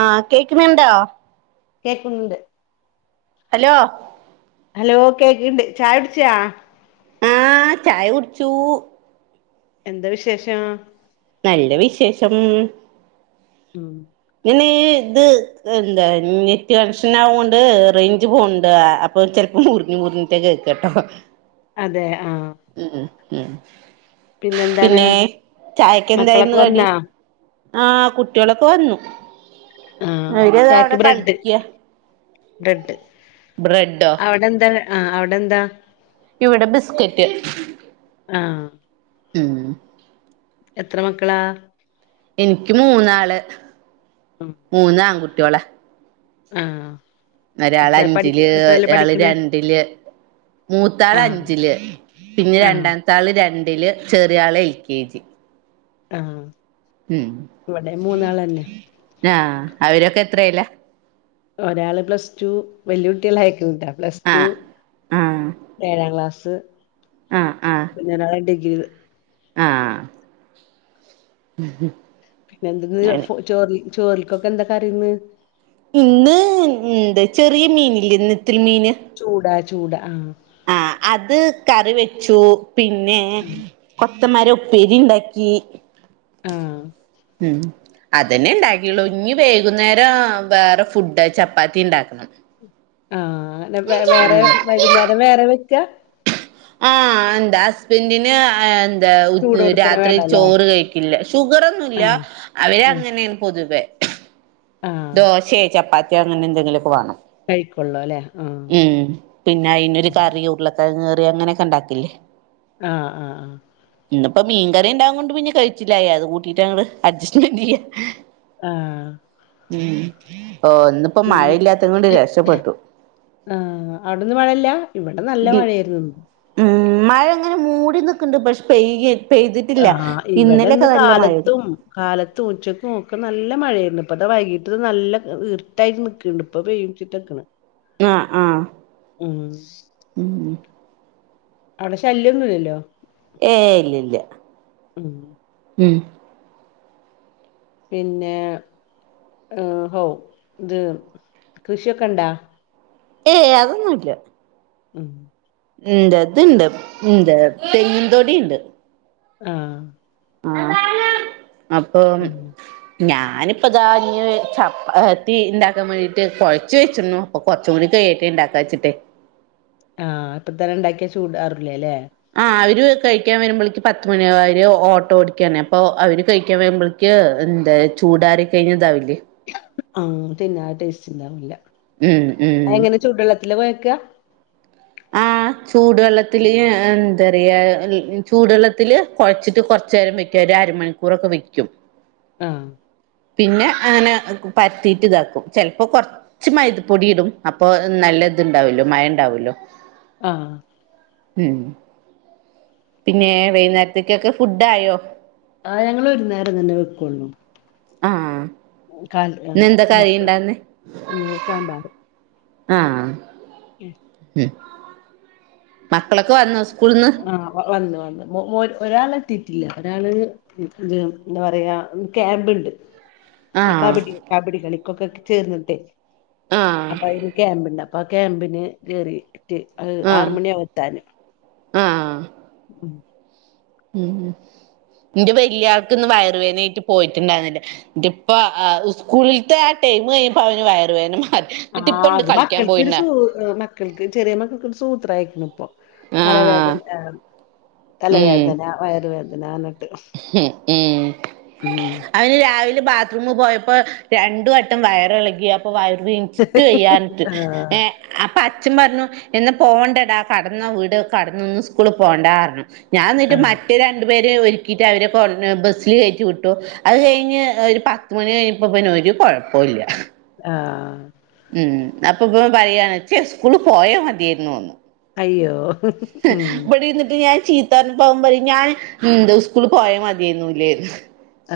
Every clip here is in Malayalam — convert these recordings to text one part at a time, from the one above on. ആഹ കേക്കുന്നുണ്ടോ കേക്കുന്നുണ്ട് ഹലോ ഹലോ കേക്കണ്ട് ചായ കുടിച്ചൊ ആഹ് ചായ കുടിച്ചു എന്താ വിശേഷം നല്ല വിശേഷം [unintelligible] പിന്നെ ഇത് എന്ത് നെറ്റ് കൻഷൻ ആവോണ്ട് റേഞ്ച് പോവണ്ട് [unintelligible] ചെലപ്പോ മുറിഞ്ഞു മുറിഞ്ഞിട്ട് കേക്കാട്ടോ അതെ ആ ഉം ഉ പിന്നെന്താണ് പിന്നെ ചായക്ക് എന്തായിരുന്നു മക്കളൊക്കെ കടി വന്നാ ആഹ കുട്ടികളൊക്കെ വന്നു ആഹ് അവര്താ അവിടെ കളിക്ക ബ്രഡ് ബ്രെണ്ടോ അവിടെന്താ ആ അവിടെന്താ ഇവിടെ ബിസ്കെറ്റ് ആഹ് ഉം എത്ര മക്കളാ എനിക്ക് മൂന്നാള് ഉം മൂന്ന് ആൺകുട്ട്യോള ആഹ് ഒരാള് എത്ര പഠി അഞ്ചില് എത്രേലാ ഒരാള് പഠിക്കണ് രണ്ടില് മൂത്താള് ആഹ് അഞ്ചില് പിന്നെ ആഹ് രണ്ടാം ത്താൾ രണ്ടില് ചെറിയ ആള് എൽ കെ ജി ആഹ് ഉം ഇവിടെ മൂന്നാളന്നെ ആഹ് അവരൊക്കെ എത്രേല ഒരാള് പ്ലസ്റ്റു. വല്യ കുട്ട്യേളായിക്ക്ന് ട്ടോ പ്ലാസ്റ്റു ആഹ് ആഹ് ഏഴാം ക്ലാസ് ആഹ് ആഹ് പിന്നേ രാള് ഡിഗ്രി ആഹ് ഉം ഹം [inaudible] പിന്നെ എന്ത ഇന്ന് ചോറി ചോറിക്കൊക്കെ എന്തൊ കറിന്ന് ഇന്ന് ഇന്ത് ചെറിയ മീന് ഇല്ലേ ഇന്നത്തിൽ മീന് ചൂടാ ചൂടാ ആഹ് ആഹ് അത് കറി വെച്ചു പിന്നെ കൊത്തന്മരെ ഉപ്പേരി ഇണ്ടാക്കി ആഹ് ഉം അതെന്നെ ഉണ്ടാക്കിയുള്ളു. ഇഞ്ഞ് വൈകുന്നേരം ബേറെ ഫുഡ് ചപ്പാത്തി ഇണ്ടാക്കണം ആഹ് വേറെ വൈകുന്നേരം വേറെ വെക്കാ ആഹ് എന്ത അസ്ബൻഡിന് [unintelligible] ചൂടോട്ക്കനെ രാത്രി വേണല്ലേ ചോറ് കഴിക്കില്ല. ഷുഗറൊന്നുല്ല. ആഹ് അവര് ആഹ് അങ്ങനേണ് പൊതുവേ ആഹ് ദോശെ ചപ്പാത്ത്യാെ അങ്ങനെ എന്തെങ്കിലൊക്കെ വാണം. കഴിക്കൊള്ളൂ അല്ലേ ആഹ് ഉം. പിന്നെ അയിനൊരു കറി ഉരുളക്കെഴങ്ങ് കറി അങ്ങനെ ഒക്കെ ഉണ്ടാക്കില്ലേ ആഹ് ആഹ് ആഹ് ഇന്ന്പ്പം മീൻ കറി ഉണ്ടാവൂണ്ട് പിന്നെ കഴിച്ചിലായി. അത് കൂട്ടിട്ട് അങ്ങട്ട് അഡ്സ്റ്റ്മെന്റ് ചെയ്യ ആഹ് ഉം ഇന്ന് ഉം ആഹ് അവിട് ഇന്ന് മഴല്ല ഇവിടെ നല്ല ഇ- മഴയായിര്ന്നു ഇന്ന് ഉം മഴ ഇങ്ങനെ മൂടി നിക്ക്നണ്ട്. പക്ഷെ പെയ് പെയ്തിട്ട്ല്ല. ഇന്നലെ ഒക്കെ നല്ല മഴേ നു കാലത്ത് ഉച്ചക്ക് ഒക്കെ നല്ല മഴയായിരുന്നു. ഇപ്പ അത് വൈകീട്ട് നല്ല ഇർട്ടായിട്ട് നിക്ക്ണ്ട് ഇപ് ഇപ്പ പേയ്യും ചിട്ടക്ക്ണെ അഹ് ആഹ് ഉം ഉം [inaudible] അവിടെ ശല്യൊന്നു ഇല്ലല്ലോ ഏഹ് ഇല്ല ഇല്ല ഉം ഉം പിന്നെ ഉം ഓഹ് ഇത് കൃഷിയൊക്കെ ഇണ്ടോ ഏയ് അതൊന്നു ഇല്ല ഉം ഇജർത്ത്ണ്ട് ഇഞ്ചെ തെങ്ങിൻന്തോടിയുണ്ട് ആഹ് ആഹ അപ്പൊ ഉം ഞാനിപ്പ ഇതാ ഇ ചപ്പത്തി ഉണ്ടാക്കാൻ വേണ്ടീട്ട് കുഴച്ച് വെച്ചിരുന്നു അപ്പ കൊറച്ചുണി കയറ്റി ഉണ്ടാക്കാ വച്ചിട്ട് ആഹ് ഇപ്പൊത്തന്നെ ഉണ്ടാക്കിയാ ചൂടാറില്ലേ അല്ലേ ആ അവര് കഴിക്കാൻ വരുമ്പോഴേക്ക് പത്ത് മണിര് ഓട്ടോ ഓടിക്കണേ അപ്പൊ അവര് കഴിക്കാൻ വരുമ്പോക്ക് ക്ക് എന്താ ചൂടാര കഴിഞ്ഞതാവില്ലേ ആഹ് പിന്നെ ടേസ്റ്റ് ഉണ്ടാവില്ല. ഉം ഉം ചൂടുള്ളത്തില് പോയക്കുക ആഹ് [inaudible] ചൂടുവെള്ളത്തില് എന്താ പറയാുക ചൂടുവെള്ളത്തില്ൽ കുഴച്ചിട്ട് കുറച്ച നേരം പറ്റ ഒരു അര മണി കുറക്ക വയ്ക്കും ആഹ് പിന്നെ അങ്ങനെ പരത്തീട്ട് കോക്കും ചിലപ്പോ കൊ പച്ചി മൈദപൊടിയിടും അപ്പൊ നല്ല ഇതുണ്ടാവല്ലോ മയം ഉണ്ടാവല്ലോ ആഹ് ഉം പിന്നെ വൈകുന്നേരത്തേക്കൊക്കെ ഫുഡ ആയോ ആ് ഞങ്ങള്ൾ ഒരു നേരം തന്നെ വെക്കോള്ളു ആഹ് കാൽ ഇന്ന് എന്താ കറി മക്ക ഇണ്ടാന്ന് സാമ്പാർ ആഹ് [inaudible] ഉം മക്കളൊക്കെ വന്നോ സ്കൂളിൽ നിന്ന് ആഹ് വന്ന് വന്ന് ഒരാൾ എത്തിയിട്ടില്ല ഒരാള് ഇത് എന്താ പറയാ ക്യാമ്പ്ണ്ട് ഈ ആഹ് കബഡി കബഡി കളിക്കൊക്കെ ചേർന്നട്ടെ ആഹ് അപ്പൊ അതിന് ക്യാമ്പ ഉണ്ട അപ്പൊ ക്യാമ്പിന് കറിട്ട് ആഹ് ആറുമണിയകു എത്താന് ആഹ് ഉം ഉം ഇന്റെ വലിയ ആൾക്ക് ഇന്ന് വയറുവേദ ആായിട്ട് പോയിട്ടുണ്ടായിരുന്നില്ല ഇപ്പ സ്കൂളിലത്തെ ആ ടൈം കഴിയുമ്പ അവന് വയറ വേദന ആ അത് മക്കൾക്ക്രു സൂ മക്കൾക്ക് ചെറിയ മക്കൾക്ക്രു സൂത്ര അയക്കണ ഇപ്പൊ ആഹ് തലവേദന തലവേദന വയറുവേദന എന്നിട്ട് ഉം ഉം അവന് രാവിലെ ബാത്റൂമിൽ പോയപ്പോ രണ്ടു വട്ടം വയറി ഇളകിയ അപ്പോ വയറ് ട്ട് കയ്യാനിട്ട് ആഹ് ഏ അപ്പൊ അച്ഛൻ പറഞ്ഞു എന്ന പോവണ്ടടാ കടന്നാ വീട് കടന്നൊന്ന സ്കൂള പോണ്ട പറഞ്ഞു ഞാൻ എന്നന്നിട്ട് ആഹ് മറ്റേ രണ്ടു പേര് ഒരുക്കിയിട്ട് അവരെ കൊ ബസ്സിൽ കയറ്റി വിട്ടു അത് കഴിഞ്ഞ് ഒരു പത്ത് മണി കഴിഞ്ഞപ്പോ പിന്ന ഒരു കുഴപ്പ ഇില്ല ആഹ.... ഉം അപ്പ ഇപ്പ പറയയാണെച്ച സ്കൂള് പോയേ മതിായിരുന്നു അയ്യോ ഉം ഇടെന്നിട്ട് ഞാൻ ചീ പോകുമ്പോഴ ഞാൻന്ത സ്കൂള പോയൽ മതിയന്നൂല്ലന്ന്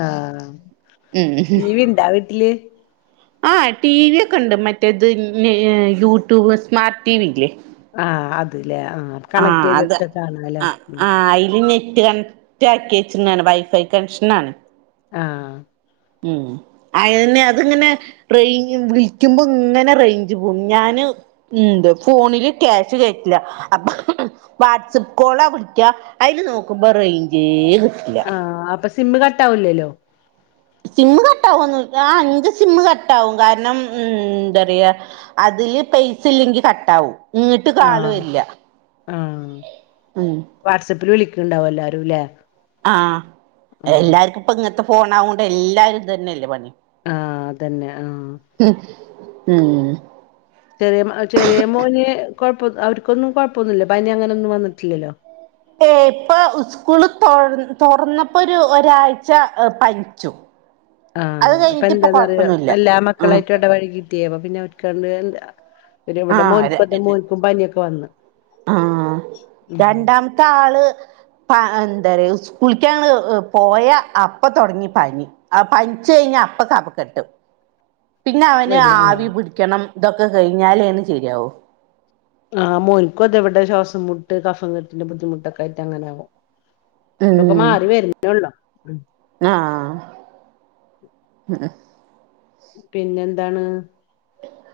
ആഹ ടിവിണ്ടാ വീട്ടില് ആ ടി വി ഒക്കെ ഉണ്ട് മറ്റേത് യൂട്യൂബ് സ്മാർട്ട് ടിവി ഇല്ലേ ആഹ അതല്ലേ ആ ആ അത് ആ ആ അതിൽ ഞെട്ട ക ചാക്കേച്ചന ആണ് വൈഫൈ കണക്ഷൻ ആണ് ആഹ് ഉം അയന്നെ അതിങ്ങ്നെ റെയ്ഞ് വിളിക്കുമ്പോ ഇങ്ങനെ റെയിഞ്ച് പോകും ഞാന് ഉം ഇത് ഫോണില് ക്യാഷ് കഴറ്റില്ല അപ്പ വാട്സഅപ്പ് കോളാ വിളിക്ക അതിന് നോക്കുമ്പോ റയിഞ്ചേ കി ആഹ് അപ്പൊ സിമ്മ് കട്ട ആവൂല്ലല്ലോ സിമ്മ് കട്ട ആവൊന്നു ആ ഇഞ്ചേ സിമ്മ് കട്ട ആവും കാരണം ഉം എന്ത പറയാ അതില് പൈസ ഇല്ലെങ്കി കട്ട ആവും ഇങ്ങട്ട് ആഹ് കാളുവരില്യ ഉം വാട്സ്അപ്പിൽ വിളിക്ക്ണ്ടാവും എല്ലാരുംല്ലെ? ആഹ് എല്ലാർക്കും ഇപ്പ ഇങ്ങത്തെ ഫോൺ ആവോണ്ട് എല്ലാരും ഇത് തന്നെയല്ലേ പണി ആഹ് അതന്നെ ആഹ് ഉം ചെറിയ ചെറിയ മോന് കൊഴപ്പ അവർക്കൊന്നും കൊഴപ്പൊന്നുല്ല പനി അങ്ങനൊന്നും വന്നിട്ടില്ലല്ലോ? ഏഹ് ഇപ്പൊ സ്കൂള് തൊർ തൊറന്നപ്പൊ ഒരു ഒരാഴ്ച പൻച്ചു ആഹ് അപ്പൊ എന്താന്നറിയോ എല്ലാ ആഹ് മക്കളായിട്ടും എട വഴകീറ്റെയ് അപ്പൊ പിന്നെ ഒൽക്കണ്ട് അ ഒരു ഇവിടെ മോൻപ്പത് ആഹ് മോൻക്കും പനിയൊക്കെ വന്ന് ആഹ് ഉം രണ്ടാമത്തെ ആള് എന്തറിയോ സ്കൂളിക്കാണ് പോയ അപ്പ തൊടങ്ങി പനി ആ പൻച്ച് കഴിഞ്ഞ അപ്പ കഫ കെട്ടും [inaudible] പിന്നെ അവന് വരും ആഹ് ആവി പിടിക്കണം ഇതൊക്കെ കഴിഞ്ഞാലെ ഒന്ന് ശരിയാവു ആഹ് മോൻക്കും അതെവിടെ ശ്വാസം മുട്ട് കഫ കെട്ടിന്റെ ബുദ്ധിമുട്ടൊക്കെ ആയിട്ടങ്ങനാകും ഇപ്പൊക്കെ ഉം മാറി വരുന്നൊള്ളൂ ഉം ആഹ് പിന്നെന്താണ്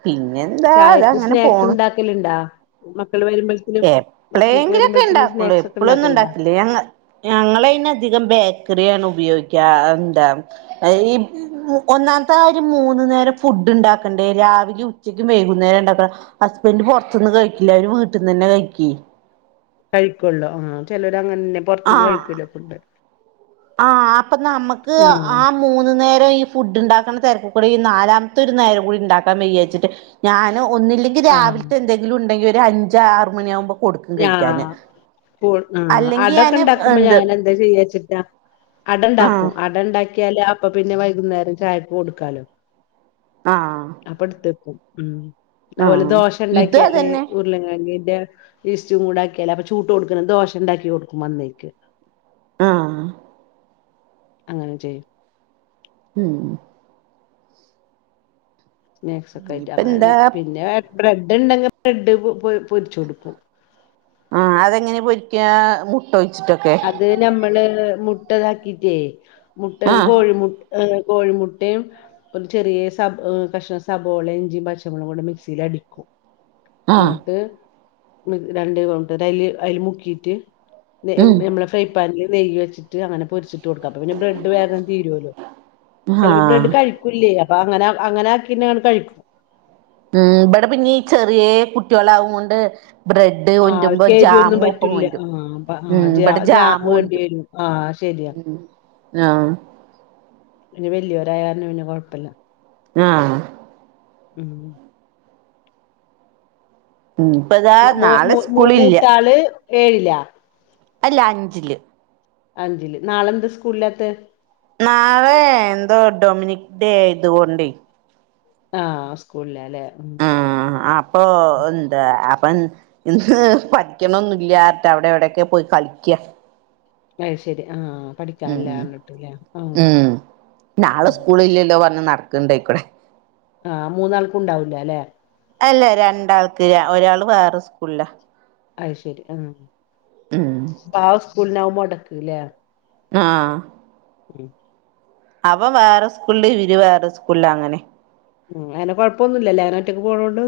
പിന്നെ ചായക്ക് സ്നാക്സ് ഇണ്ടാക്കൽണ്ടാ മക്കള് വരുമ്പോ എപ്പളേങ്കിലൊക്കെ ഇണ്ടാക്കൊള്ളൂ ഒക്കെ എപ്പളൊന്നും ഇണ്ടാക്കലുണ്ടാ? ഇണ്ടാക്കില്ലേ ഞങ്ങ ഞങ്ങളയിന് അധികം ബേക്കറിയാണ് ഉപയോഗിക്കാ എന്താ അ ഈ ഒന്നാമത്തെ കാര്യം മൂന്നു നേരം ഫുഡ് ഇണ്ടാക്കണ്ടേ രാവിലെ ഉച്ചക്കും വൈകുന്നേരം ഇണ്ടാക്കണം ഹസ്ബന്റ പൊറത്ത്ന്ന് കഴിക്കില്ല അവര് വീട്ട്ന്നെന്നെ കഴിക്കെയ് കഴിക്കൊള്ളോ ആ ചെലോര് അങ്ങനന്നെ പൊറത്ത്ന്ന് ആഹ് കഴിക്കൂല ഫുഡ് ആഹ് അപ്പ നമ്മക്ക് ആഹ് ആ മൂന്ന് നേരം ഈ ഫുഡ് ഇണ്ടാക്ക്ണെ തെരക്കുക്കൂടെ ഈ നാലാമത്തെ ഒരു നേരം കൂടി ഇണ്ടാക്കാൻ വയ്യാച്ചിട്ട് ഞാന് ഒന്നില്ലെങ്കി ആഹ് രാവിൽത്തെ എന്തെങ്കിലും ഇണ്ടെങ്കി ഒരു അഞ്ച് ആറ് മണിയ ആവുമ്പോ കൊടുക്കും ഞാ കഴിക്കാന് അല്ലെങ്കി ഞാന് എന്ത് ചെയ്യ വെച്ച്ട്ടാ അട ഇണ്ടാക്കും ആഹ് അട ഇണ്ടാക്കിയാല് അപ്പ പിന്നെ വൈകുന്നേരം ചായക്ക് കൊടുക്കാലോ? ആഹ് അപ്പട്ത്തെക്കും ഉം അത്പോലെ ആഹ് ദോശ ഇത് ഇണ്ടാക്കിയാല് അതന്നെ ഉർലങ്ങെങ്ങിന്റെ ഈസ്റ്റും കൂട ആക്കിയാല് അപ്പ ചൂട്ടോട്കെനെ ദോശ ഇണ്ടാക്കി കൊടുക്കും വന്നേക്ക് ആഹ് അങ്ങനെ ചെയ്യും ഉം സ്നാക്സ് ഒക്കെ ആയിട്ട് ഇനിയിപ്പ അങ്ങനെ എന്താ പിന്നെ ബ്രെഡ് ഇണ്ടെങ്കി ബ്രെഡ് പൊരിച്ച് കൊടുക്കും. ആ അതെങ്ങനെ പൊരിക്കാ മുട്ട ഒഴിച്ചിട്ടൊക്കെ ത് നമ്മള് മുട്ടതാക്കിട്ടേ മുട്ട ആഹ് കോഴിമു ഏ കോഴിമുട്ടയും ഒരു ചെറിയ സബ് ഏ കഷ്ണം സവോളിം ഇഞ്ചിം പച്ചമുളകും കൂടെ മിക്സിയിൽ അടിക്കും ആഹ് ന്നട്ട് ന്ന രണ്ട് [unintelligible] ട്ട അയ്ല് അയ്‌ല് മുക്കീട്ട് ഉം [unintelligible] നമ്മളെ ഫ്രൈപാനില് നെയ്യ് വെച്ചിട്ട് അങ്ങനെ പൊരിച്ചും ത്ത് കൊടുക്ക അപ്പ പിന്നെ ബ്രെഡ് വേഗം തീരോല്ലോ. ചെലപ്പോ ആഹ് ബ്രെഡ് കഴ്- കുല്ലേ അപ്പൊ അങ്ങനെ അങ്ങനെ ആക്കീനാ കഴിക്കും ഉം, ഇബടെ പിന്നെ ഈ ചെറിയേ കുട്ടിയളാവും കൊണ്ട് ബ്രഡ- ഡ്ഡ് ആഹ് കൊണ്ടരുബോ അവർക്ക് എരിവൊന്നും ജാമും ഒപ്പം പറ്റൂല്ല കൊണ്ടരും. ആഹ് ഉം, ആഹ് ജാ ഇവിടെ ജാം ജാമ് വേണ്ടി കൊണ്ടരും. വരും ആഹ് ശരിയാ ഉം ആഹ് പിന്നെ വല്ല്യൊരായരണം പിന്നെ കുഴപ്പല്ല ആഹ് ഉം ഉം, ഇപ്പതാ മ മോ മൂ നാളെ മൂ സ്കൂളില്ല മൂത്താള് ഏഴിലാ അല്ല അഞ്ചില് അഞ്ചില്, നാളെന്താ സ്കൂളിലാത്തേ? നാളെ എന്തോ ഡൊമിനിക് ഡേ ആയതുകൊണ്ടേ ആഹ്, സ്കൂളില്ലല്ലേ. ഉം ആഹ്, അ ആ അപ്പം എന്താ അപ്പം എ ഇന്ന് പഠിക്ക്ണൊന്നില്ലാത്ത അവിടെ എവിടെക്കൊ പോയി കളിക്ക്യാ അത് ശരി ആഹ് പഠിക്കാനില്ലാ ഉം, പറഞ്ഞിട്ടില്ലേ ആഹ് ഉം. നാളെ ഉം സ്കൂളില്ലല്ലോ പറഞ്ഞ് നടക്ണ്ടയ്ക്കൂടെ ആഹ്, മൂന്നാൾക്കുംണ്ടാവൂലല്ലേ അല്ല, രണ്ടാൾക്ക് ഒരാള് വേറെ സ്കൂൾലാ അത് ശരി ആ, ഉം പ്പ ആസ്കൂൾ നാവും മൊടക്ക് ല്ലേ ആഹ് [unintelligible] അവൻ വേറെ സ്കൂൾല്, ഇവര്‌ വേറെ സ്കൂൾല് അങ്ങനെ ഉം, അങ്ങനെ കൊഴപ്പൊന്നുംല്ലല്ലേ അവന് ഒറ്റയ്ക്ക് പോണോണ്ട്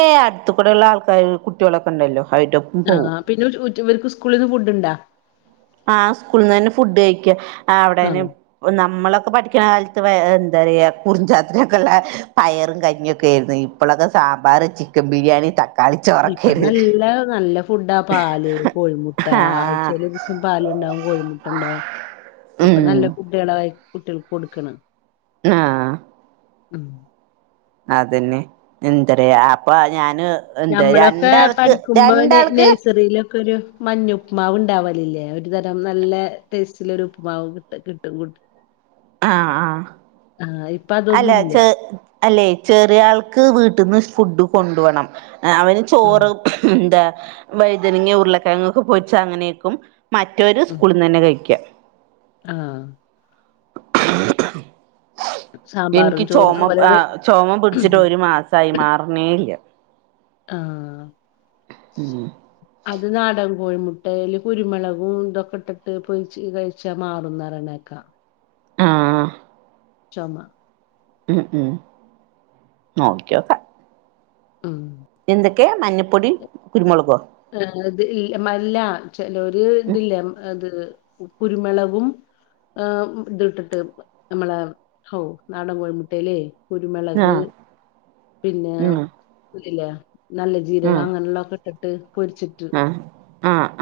ഏ അട്ത്ത് കൂടെയുള്ള ആൾക്കാര് കുട്ടിയളൊക്കെ ഉണ്ടല്ലോ. അവരുടെ ആഹ്, പിന്നെ ഉ ഉച് ഇവര്ക്ക് സ്കൂളിന്ന് ഫുഡ് ഉണ്ടോ? ആഹ്, സ്കൂൾന്ന് തന്നെ ഫുഡ് കഴിക്ക. ആ അവിടേന് ആഹ് നമ്മളൊക്കെ പഠിക്ക്ണ കാലത്ത് എന്താ പറയ, കുറിഞ്ചാത്തനൊക്കെ ഉള്ള പയറും കഞ്ഞിയും ഒക്കെ ആയിരുന്നു. ഇ ഇപ്പളക്കെ സാമ്പാറ്, ചിക്കൻ ബിരിയാണി, ത- ഇപ്പൊ നല്ല നല്ല ഫുഡാ, പാല്, കോഴിമുട്ട ആ ആഴ്ച്ചയിൽ ഒരു ദിവസം പാലുണ്ടാവും കോഴിമുട്ട ഉണ്ടാവും ഇപ്പം ഉം നല്ല ഫുഡ്കളാ ഈ കുട്ടിയൾക്ക് കൊടുക്ക്ണേ ആഹ് [unintelligible] അതെന്നെ, എന്ത്റയാ അപ്പൊ അയ് ഞാന് എന്താ ഞമ്മളൊക്കെ രണ്ടാൾക്ക് പഠിക്കുമ്പം ന രണ്ടാൾക്ക് നഴ്സറിയിലൊക്കൊരു മഞ്ഞ ഉപ്പ്മാവ് ഉണ്ടാവലില്ലേ, ഒരു തരം നല്ല ടേസ്റ്റുള്ള ഒരു ഉപ്പുമാവ് കിട്ട കിട്ടും ആഹ് ആഹ് അല്ല അതൊന്നുല്ല ചെ അല്ലെ ചെറിയ ആൾക്ക് വീട്ടിൽന്ന് ഫുഡ് കൊണ്ടോണം. അവന് ഉം ചോറ്, [unintelligible] എന്താ വൈതനങ്ങ, ഉരുളക്കിഴങ്ങ് ഒക്കെ പോരിച്ച അങ്ങനെയ്ക്കും മറ്റോര് ഉം സ്കൂളിൽന്ന് തന്നെ കഴിക്കും. ആഹ് സാമ്പാറും ഇൻക്ക് ചോറും ചൊമ അതുപോലെ ആ വെ ചൊമപിടിച്ചിട്ട് ഒരു മാസായി, മാറുന്നേ ഇല്ല. ആഹ് ഉം അത് നാടകൻ കോഴിമുട്ട അല്ല കുരുമുളകും ഇതൊക്കെ ഇട്ടിട്ട് പൊയിച്ച് കഴ ചമാറുന്നറണേക്ക ആഹ് ചൊ മ ഉം ഉം നോക്കിയോ ക്ക ഉം എന്തൊക്കെയാ മഞ്ഞൾപ്പൊടി കുരുമുളകോ അത് അല്ല മല്ല ചലര് ഉം ഇതില്ലേ അത് കുരുമളകവും ഹ് ഇത്ട്ടിട്ട് നമ്മള ഹൗ നാടൻ കോഴിമുട്ടല്ലേ കുരുമുളക് ആഹ് പിന്നെ ഉം ഇല്ലേ നല്ല ജീരകം ആഹ് അങ്ങനെയുള്ള ഒക്കെ [unintelligible] പൊരിച്ചിട്ടു ആഹ്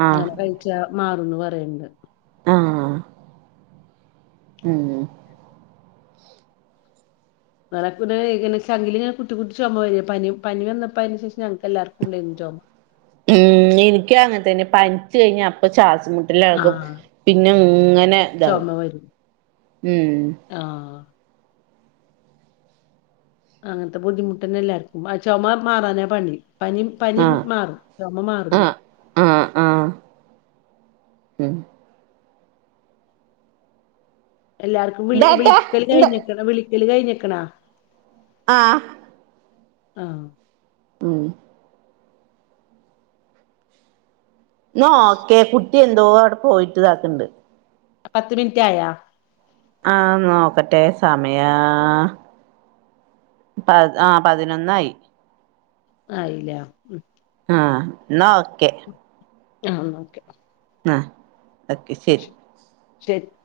ആഹ് അങ്ങനെ കഴിച്ച മാറന്ന് പറയണ്ട് ആഹ് ഉം [unintelligible] ചങ്കിൽ ഇങ്ങനെ കുത്തി കുത്തി ചുമ വരിക പനി പനി വന്നപ്പോ അതിന് ശേഷം ഞങ്ങക്ക് എല്ലാവർക്കും ഉണ്ടായിരുന്നു ചോമ ഉം എനിക്ക് അങ്ങനെ തന്നെ പനിച്ച കഴിഞ്ഞ അപ്പ ശ്വാസ കും ആഹ് പിന്നെ ഇങ്ങനെ ഇതാവും ചുമ വരും ഉം ആഹ് അങ്ങനത്തെ ബുദ്ധിമുട്ടന്നെ എല്ലാർക്കും ആ ചുമ മാറാനേ പണി പനി പനി ആഹ് മാറും ചൊമ്മ മാറില്ല ആഹ് ആഹ് ആഹ് ഉം എല്ലാർക്കും വിളി ഇതാട്ടെ വിളിക്കല് എന്താ കഴിഞ്ഞക്ക വിളിക്കല് കഴിഞ്ഞക്കണാ ആഹ് ആഹ് ഉം നോ ഓക്കേ കുട്ടി എന്തോ അവിടെ പോയിട്ട് ഇതാക്കണ്ട് പത്ത് മിനിറ്റ് ആയാ ആഹ് നോക്കട്ടെ സമയ ആഹ് പതിനൊന്നായി ആയില്ല ഉം ആഹ് എന്നാ ഓക്കെ ആഹ് ഓക്കെ ആഹ് ഓക്കെ ശരി [unintelligible]